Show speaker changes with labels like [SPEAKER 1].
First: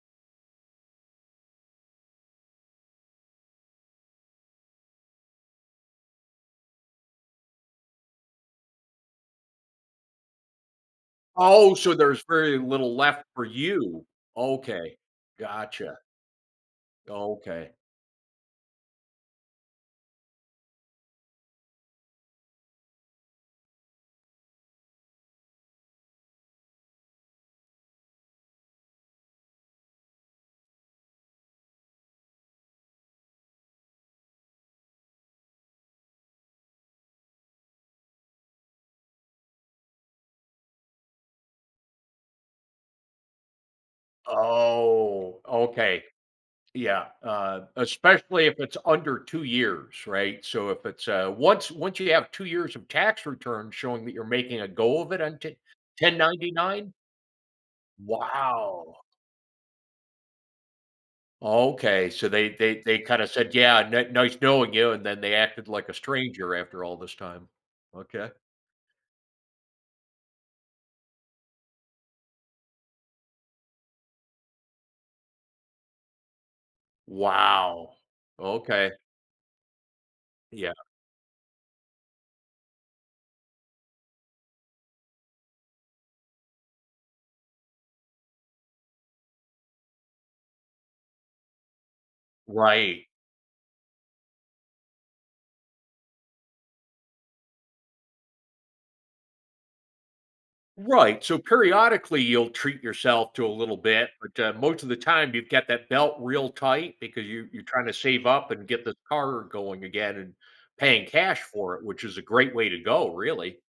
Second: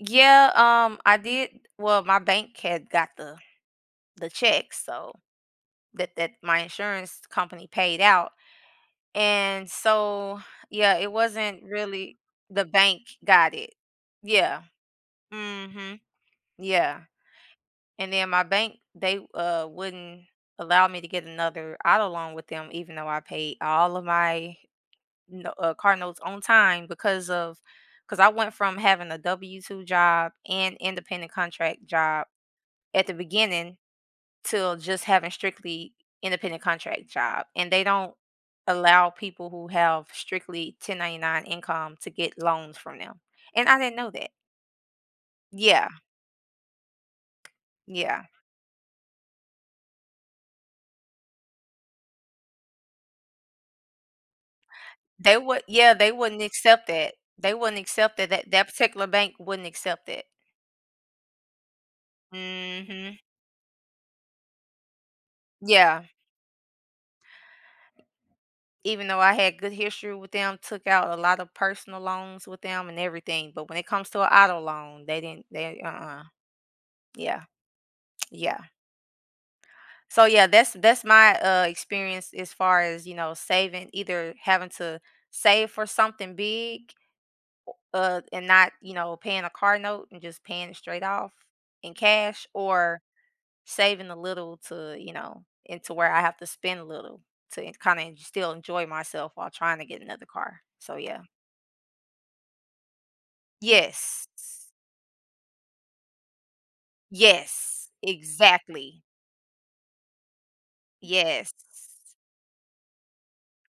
[SPEAKER 1] Yeah, um, I did Well, my bank had got the, the check, so that that my insurance company paid out. And so Yeah, it wasn't
[SPEAKER 2] Oh, so
[SPEAKER 1] really
[SPEAKER 2] there's very
[SPEAKER 1] the
[SPEAKER 2] little
[SPEAKER 1] bank
[SPEAKER 2] left for
[SPEAKER 1] got it.
[SPEAKER 2] you.
[SPEAKER 1] Yeah.
[SPEAKER 2] Okay, gotcha.
[SPEAKER 1] Mhm. Yeah.
[SPEAKER 2] Okay.
[SPEAKER 1] And then my bank, they, uh, wouldn't allow me to get another auto loan with them even though I paid all of my no uh, car notes on time because of, 'cause I went from having a W-2 job and independent contract job at the beginning to just having strictly independent contract job, and they don't allow people who have strictly 1099 income to get loans from them, and I didn't know that.
[SPEAKER 2] Oh,
[SPEAKER 1] Yeah.
[SPEAKER 2] okay. Yeah, uh,
[SPEAKER 1] Yeah.
[SPEAKER 2] especially if it's under 2 years, right, so, if it's, uh once, once you have 2 years of tax returns showing that you're making a go of it
[SPEAKER 1] They
[SPEAKER 2] on
[SPEAKER 1] would yeah, they
[SPEAKER 2] ten
[SPEAKER 1] wouldn't
[SPEAKER 2] ninety
[SPEAKER 1] accept
[SPEAKER 2] nine.
[SPEAKER 1] that. They wouldn't accept that, that that
[SPEAKER 2] Wow!
[SPEAKER 1] particular bank wouldn't accept that.
[SPEAKER 2] Okay so, they they they
[SPEAKER 1] Mhm.
[SPEAKER 2] kinda said, yeah, "ni nice knowing you", and then they acted like a
[SPEAKER 1] Yeah.
[SPEAKER 2] stranger after all this time. Okay.
[SPEAKER 1] Even though, I had good history with them, took out a lotta personal loans with them and everything, but when it comes to a auto loan, they didn't they Uh-uh. Yeah.
[SPEAKER 2] Wow!
[SPEAKER 1] Yeah.
[SPEAKER 2] Okay.
[SPEAKER 1] So, yeah,
[SPEAKER 2] Yeah.
[SPEAKER 1] that's that's my, uh experience as far as, you know, saving either having to save for something big o uh, and not you know, paying a car note and just paying it straight off in cash or
[SPEAKER 2] Right.
[SPEAKER 1] saving a little to, you know into where I have to spend a little to en kinda en still enjoy myself while trying to get another car. So, yeah.
[SPEAKER 2] Right, so, periodically, you'll treat yourself to a little bit,
[SPEAKER 1] Yes.
[SPEAKER 2] but, uh, most of the time you've got that belt real tight because you you're trying
[SPEAKER 1] Yes,
[SPEAKER 2] to save up and get the
[SPEAKER 1] exactly.
[SPEAKER 2] car going again and paying cash
[SPEAKER 1] Yes.
[SPEAKER 2] for it, which is a great way to go, really.